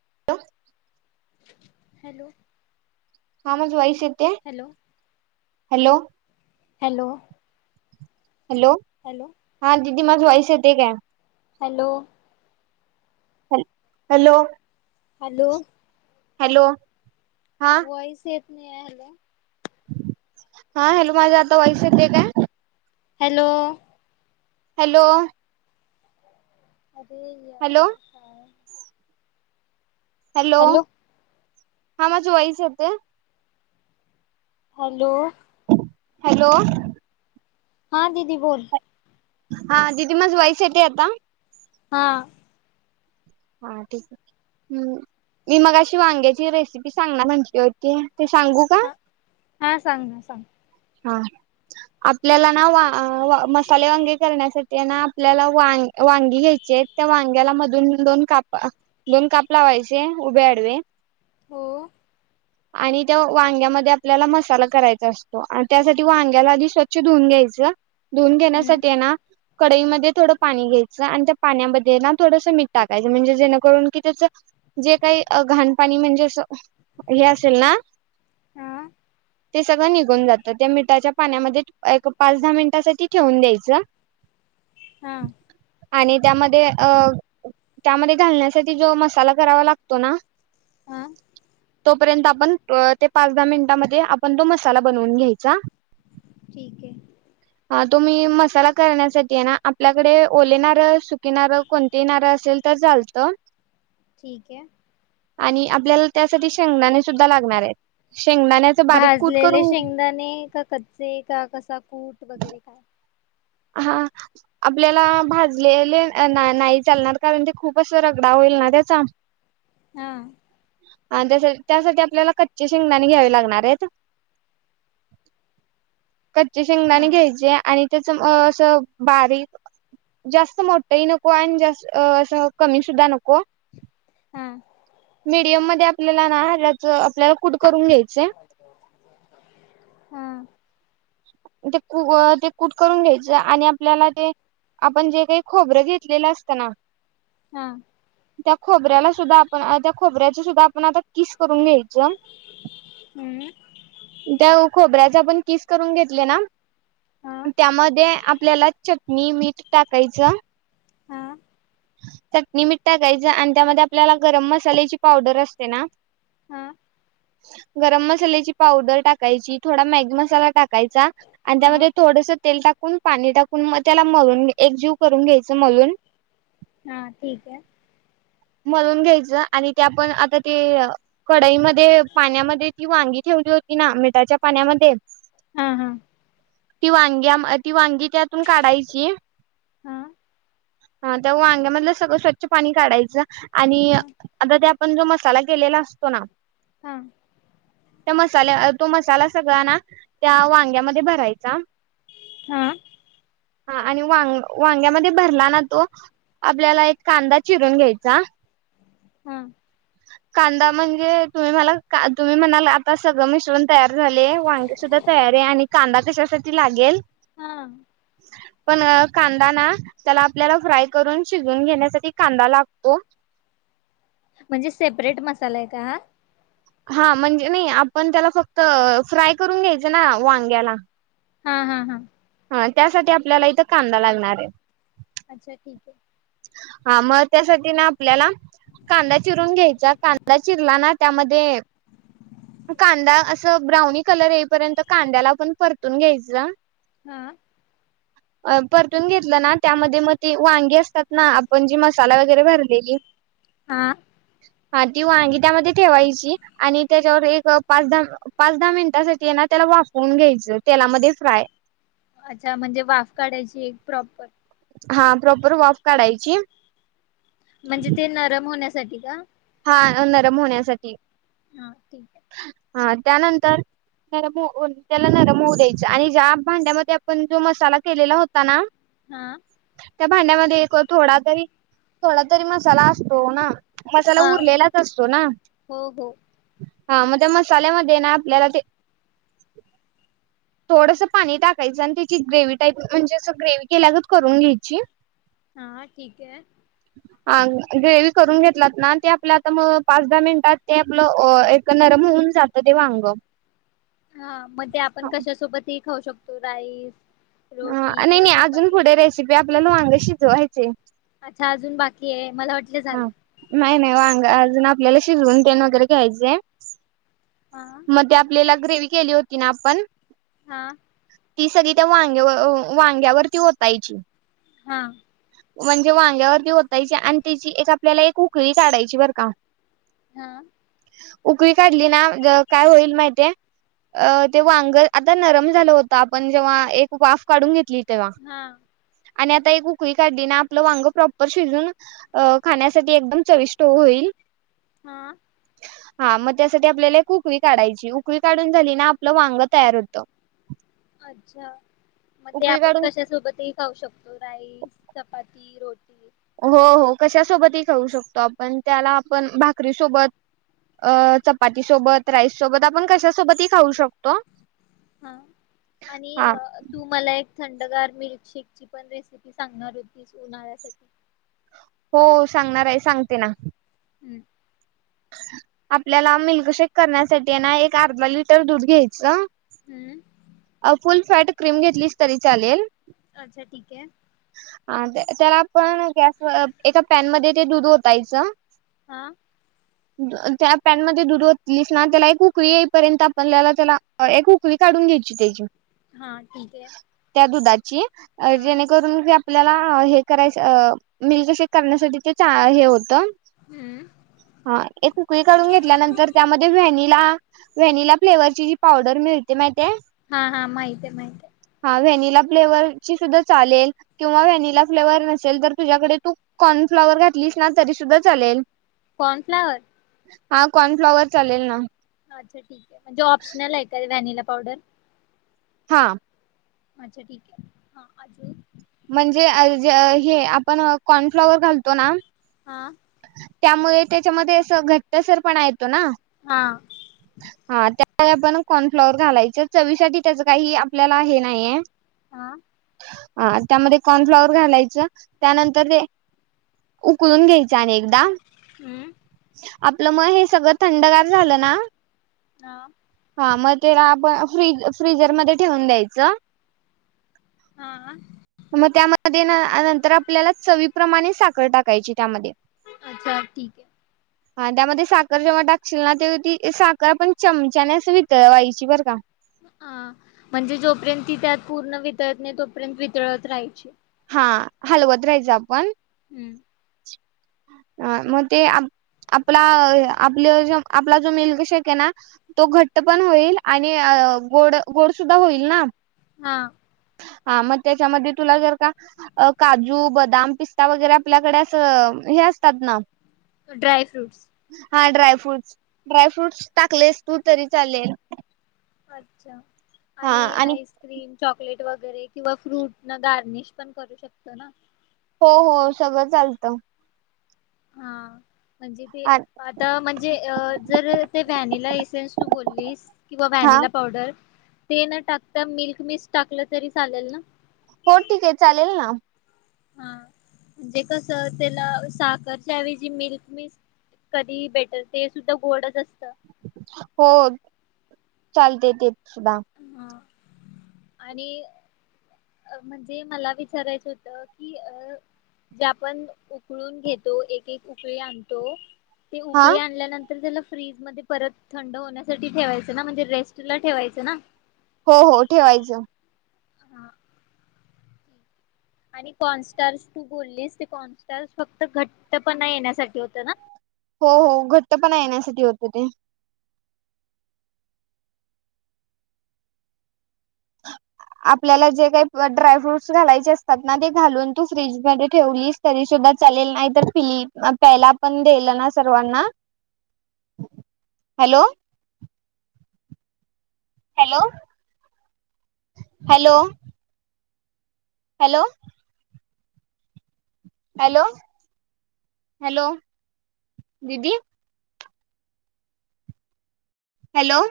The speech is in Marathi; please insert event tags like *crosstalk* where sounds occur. *unintelligible* हॅलो हा माझा व्हॉइस ये hello hello hello hello hello हां दीदी माझा व्हॉइस येतय काय? हॅलो ह हॅलो हॅलो हॅलो हा व्हॉइस ये यायलो. हा हॅलो माझा आता व्हॉइस येतय काय? हॅलो हॅलो हॅलो अरे हॅलो यार काय हॅलो हा माझा व्हॉइस येतय? हॅलो *inaudible* हॅलो *inaudible* हा दीदी बोल हा दिदी माझ वाईस येते आता? हा हा ठीकय हम्म मी मगाशी वांग्याची रेसिपी सांगणार म्हटली होती ते सांगू का हा हा सांग ना सांग. हा आपल्याला वा ना मसाले वांगे करण्यासाठी ना आपल्याला वां वांगी घ्यायचेतत्या वांग्याला मधून दोन काप दोन काप लावायचे उभे आडवे हो आणि त्या वांग्यामध्ये आपल्याला मसाला करायचा अस त्यासाठी वांग्याला आधी स्वच्छ धुऊून घ्यायचं धुऊन हम्म घेण्यासाठीय ना कडईमध्येध्ये थोडं पाणी घ्यायचं आणि त्या पाण्यामध्ये ना थोडस मीठ टाकायचं म्हणजे जेणेकरून कि त्याच जे काही घाण पाणी म्हणजे अस हे असेल ना आ ते सगळं निघ घुण जात त्या मिठाच्या पाण्यामध्ये एक पाच दहा मिनटासाठी ठेवून द्यायच हा आणि त्यामध्ये अ त्यामध्ये घालण्यासाठी जो मसाला करावा लागतो ना, हा तोपर्यंत आपण ते पाच दहा मिनिटामध्ये आपण तो मस साला बनवून घ्यायचा ठीकय ह तुम्ही मसाला करण्यासाठीय ना आपल्याकडे ओले नारळ सुक कि नारळ कोणती नारळ असेल तर चालतं ठीक आहे आणि आपल्याला त्यासाठी शेंगदाणे सुद्धा लागणारयत शेंगदाण्याच बारीक कुट लेले शेंगदाणे का कच्चे का कस कुट वगैरे काय. हा आपल्याला भाजलेले ना नाही चालणार कारण ते खूप अस रगडा होईल ना त्याचा. हा आणि त्यासा त्यासाठी आपल्याला कच्चे शेंगदाणी घ्यावे लागणारयेत कच्चे शेंगदाणे हा घ्यायचे आणि त्या असं अ असं बारीक जास्त मोठही नको, आणि जास्त अ असं कमी सुद्धा नको. हा मीडियम मध्ये आपल्याला ना हऱ्याच. आपल्याला कुट करून घ्यायचाय. हा ते कु अ ते कूट करून घ्यायच आणि आपल्याला ते आपण जे काही खोबरं घेतलेलं असतं ना हा त्या खोबऱ्याला सुद्धा आपण त्या खोबऱ्याच्या सुद्धा आपण आता किस करून घ्याई ज्या हम्म त्याव खोबऱ्या तो आपण किस करून घेत केलं ना हा त्यामध्ये आपल्याला चटणी, मीठ टाकायचं. हा चटणी, मीठ टाकायचं आणि त्यामध्ये आपल्याला गरम मसाल्याची पावडर असते ना हा गरम मसाल्याची पावडर टाकायची थोडा मॅगी मसाला टाका टा टाकायचा आणि हा त्यामध्ये थोडस तेल टाकून पाणी टाकून म त्याला मळून एकजीव करून घ्यायच मलून हा ठीकए. मळून घ्यायचं आणि ते आपण आता ते कढईमध्ये पाण्यामध्ये ती वांगी ठेवली होती ना मिठाच्या पाण्यामध्ये हा हा ती वांग्या, ती वांगी त्यातून काढायची. हा ह त्या वांग्यामधलं सगळं स्वच्छ पाणी काढायचं. आणि हा आता त्या पण जो मसाला केेलेला असतो ना. हा त्या मसाल्या तो मसाला सगळा ना त्या वांग्यामध्ये भरायचा. हा हा आणि वांग-वांग्यामध्ये भरला ना तो आपल्याला एक कांदा चिरून घ्याय. का हा कांदा म्हणजे तुम्ही मला का तुम्ही म्हणाल आता सगळं मिश्रण तयार झाले. वांगे सुद्धा तयार आहे आणि कांदा कशासाठी लागेल. हा पण कांदा ना त्याला आपल्याला फ्राय करून शिजून घेण्यासाठी कांदा ला तो म्हणजे सेपरेट मसाला आहे का हा? हा म्हणजे नाही आपण त्याला फक्त फ्राय करून घ्यायच ना वांग्याला. हा हा हा ह त्यासाठी आपल्याला इथं कांदा लागणार आहे. अच्छा ठीकए हा मग त्यासाठी ना आपल्याला कांदा चिरून घ्यायचा कांदा चिरला ना त्यामध्ये कांदा असं ब्राऊनी कलर येईपर्यंत कांद्याला आपण परतून घ्यायचं. हा अ परतून घेतलं ना त्यामध्ये मग ते वांगी असतात. ना आपण जी मसाला वगैरे भरलेली हा हा ती वांगी त्यामध्ये ठेवायची आणि त्याच्यावर एक पाच दहा पाच दहा मिनटासाठी ना त्याला वाफवून घ्यायचं तेलामध्ये फ्राय अच्छा म्हणजे वाफ काढायची एक प्रॉपर हा प्रॉपर वाॉफ काढायची. म्हणजे ते नरम होण्यास साठी का? हा नरम होण्यासाठी हा ठीक आहे हा त्यानंतर त्याला नरम त्याला नरम होऊ द्यायच आणि ज्या भांड्यामध्ये आपण जो मसाला केलेला होता ना हा त्या भांड्यामध्ये एक थोडा तरी थोडा तरी मसाला असतो ना. त्याला हा उरलेलाच असतो ना. हो हो हा मग त्या मसाल्यामध्ये ना आपल्याला ते थोडस पाणी टाकायचं आणि त्याची ग्रेवी टाईप म्हणजे असं ग्रेवी केल्यागत करून घ्यायची. हा ठीक हय हा ग्रेवी करून घेतलात ना ते आपलं आता मग पाच दहा मिनिटात ते आपलं एक नरम होऊन जातं ते वांग हा म तेवआपण कशा सोबत ते खाऊ शकतो. राईस ह रोटी नाही किंवा नाही अजून चपाती पुढे रेसिपी आपल्याला वांग शिजवायचे च्या अजून बाकी हे हा नाही नाही वांग अज अजून आपल्याला शिजवून तेन वगैरे घ्यायचंय. हा मग ते आपल्याला ग्रेवी केली होती ना आपण हा ती सगळी त्या वांगेवर वांग्यावरती ओतायची. हा म्हणजे वांग्यावरती ओतायची आणि तिची एक आपल्याला एक उकळी काढायची बरं का? ती हा उकळी काढली ना काय होईल माहितीहाय अ ते वांग आता नरम झालं होत आपण जेव्हा एक वाफ काढून घेतली. तेव्हा हा आणि आता एक उकळी काढली ना आपलं वांग प्रॉपर शिजून अ खाण्यासाठी एकदम चविष्ट होईल. ह अ हा मग त्यासाठी आपल्याला एक उकळी काढायची उकळी काढून झाली ना आपलं वांग तयार होतं. अच्छा मग ते उकळी आपण काढून कशा सोबतही खाऊ शकतो. राईस, चपाती, रोटी हो हो कशा सोबतही खाऊ शकतो. आपण त्याला आपण भाकरी सोबत अ चपाती सोबत राईस सोबत आपण कश सोबतही खाऊ शकतो ह हा आणि तू मला एक थंडगार मिल्कशेक ची पण रेसिपी सांगणार होतीस उन्हाळ्यासाठी हो सांगणार आहे सांगते ना! हम्म आपल्याला मिल्कशेक करण्यासाठी ना एक अर्धा लिटर दूध घ्यायचं. हम्म अ फुल फॅट क्रीम घेतलीस तरी चालेल. अच्छा ठीक आहे. अ त्याला आपण गॅसवर एका पॅनमध्ये ते दूध ओ तायचं. हा त्या पॅनमध्येध्ये दूध ओतलीस ना त्याला एक उकळी येईपर्यंत आपत्याला त्याला एक उकळी काढून घ्यायची. तेजू हा ठीकाय की अ जेणेकरून ती आपल्याला आपल्याला हे करायच अ मिल्कशेक करण्यासाठी ते चा हे होत. हम्म हां एक उकळी काढून घेतल्यानंतर त्यामध्ये व्हनिला व्हॅनिला फ्लेवर ची जी पावडर मिळते माहिती हाय हां हां माहिततमाहिते व्हॅनिला फ्लेवर ची सुद्धा चालेल किंवा व्हॅनिला फ्लेवर नसेल तर तुझ्याकडे तू कॉर्न फ्लॉवर घातलीस ना तरीसुद्धा चालेल. कॉर्न फ्लावर हा कॉर्नफ्लॉवर चालेल ना. अच्छा ठीक हे म्हणजे ऑप्शनल आहे काय व्हॅनिला पावडर हां अच्छा ठीक हे हां अजून म्हणजेे अलजे हे आपण कॉर्नफ्लॉवर घालतो ना. हां त्यामुळे त्याच्यामध्ये असं घट्टसरपणा आहे. तो ना हा हां त्यात का आपण कॉर्नफ्लॉवर घालायचं चवीसाठी त्याचं काही आपल्याला हे नाहीये. हां हां त्यामध्ये कॉर्नफ्लवर घालायचं त्यानंतर ते उकलून घ्यायच. ते आणि एकदा हम्म आपलं म हे सगळं थंडगार झालं ना. हां म तेला आपण फ फ्रीजर मध्ये ठेवून द्यायचं. हा म त्यामधे तेन नंतर आपल्याला चवी प्रमाणे साखर टाकायची त्यामध्ये अच्छा ठीक आहे. हां त्यामध्ये साखर जेव्हा टाकशील ना तेव्हा ती साखर आपण चमचाने अस वितळवायची बरं का? हां म्हणजे जोपर्यंत ती त्यात पूर्ण वितळत नाही तोपर्यंत वितळत राहायची. हा हलवत राहायचं आपण हम्म *inaudible* हां म ठीक ते आ आपला अ आपलं जो आपला जो मिल्कशेक आहे ना तो घट्ट पण होईल आणि अ गोड-गोड सुुद्धा होईल ना. हां हां म त्याच्यामध्ये तुला जर का अ काजू, बदाम, पिस्ता वगैरे आपल्याकडे असं हे असतात ना. ड्राय फ्रूट्स हां ड्रायफ्रूटस, ड्रायफ्रूटस टाकलेस तू तरी चालेल. अच्छा आणि आईस्क्रीम चॉकलेट वगैरे किंवा फ्रूट न गार्निश पण करू शकतो ना. हो हो सगळं चालतं. हा म्हणजे ते आ- आता म्हणजे अ जर ते व्हॅनिला एसेन्स तु बोललीस किंवा हा व्हॅनिला पावडर ते न टाकता मिल्क मिस्ट टाकलं तरी चालेल ना? हो ठीके चालेल ना. हा म्हणजे कस त्याला साखरच्या ऐवजी मिल्क मिस्ट कधीही बेटर ते सुद्धा गोडच असत. हो चालतय ते. सुधा हा आणि म्हणजे मला विचारायचं होतं की अ जे आपण उकळून घेतो एक-एक उकळी आणतो. ते हा उकळी आणल्यानं तर त्याला फ्रीजमध्ये परत थंड होण्यासाठी ठेवायचं ना. म्हणजे रेस्टला ठेवायचं ना. हो हो ठेवायचं. हा आणि कॉनस्टार्स तु बोललीस ते कॉनस्टारस फक्त घट्ट पणा येण्यासाठी होत ना? हो हो घट्ट पण येण्यासाठी होत ते. आपल्याला जे काही प ड्राय फ्रूट्स घालायचे असतात ना ते घालून तू फ्रीज मध्ये ठेवलीस तरी सुद्धा चालेल नाही तर पिली आ प्यायला पण देल ना सर्वांना hello hello hello hello hello hello दीदी हॅलो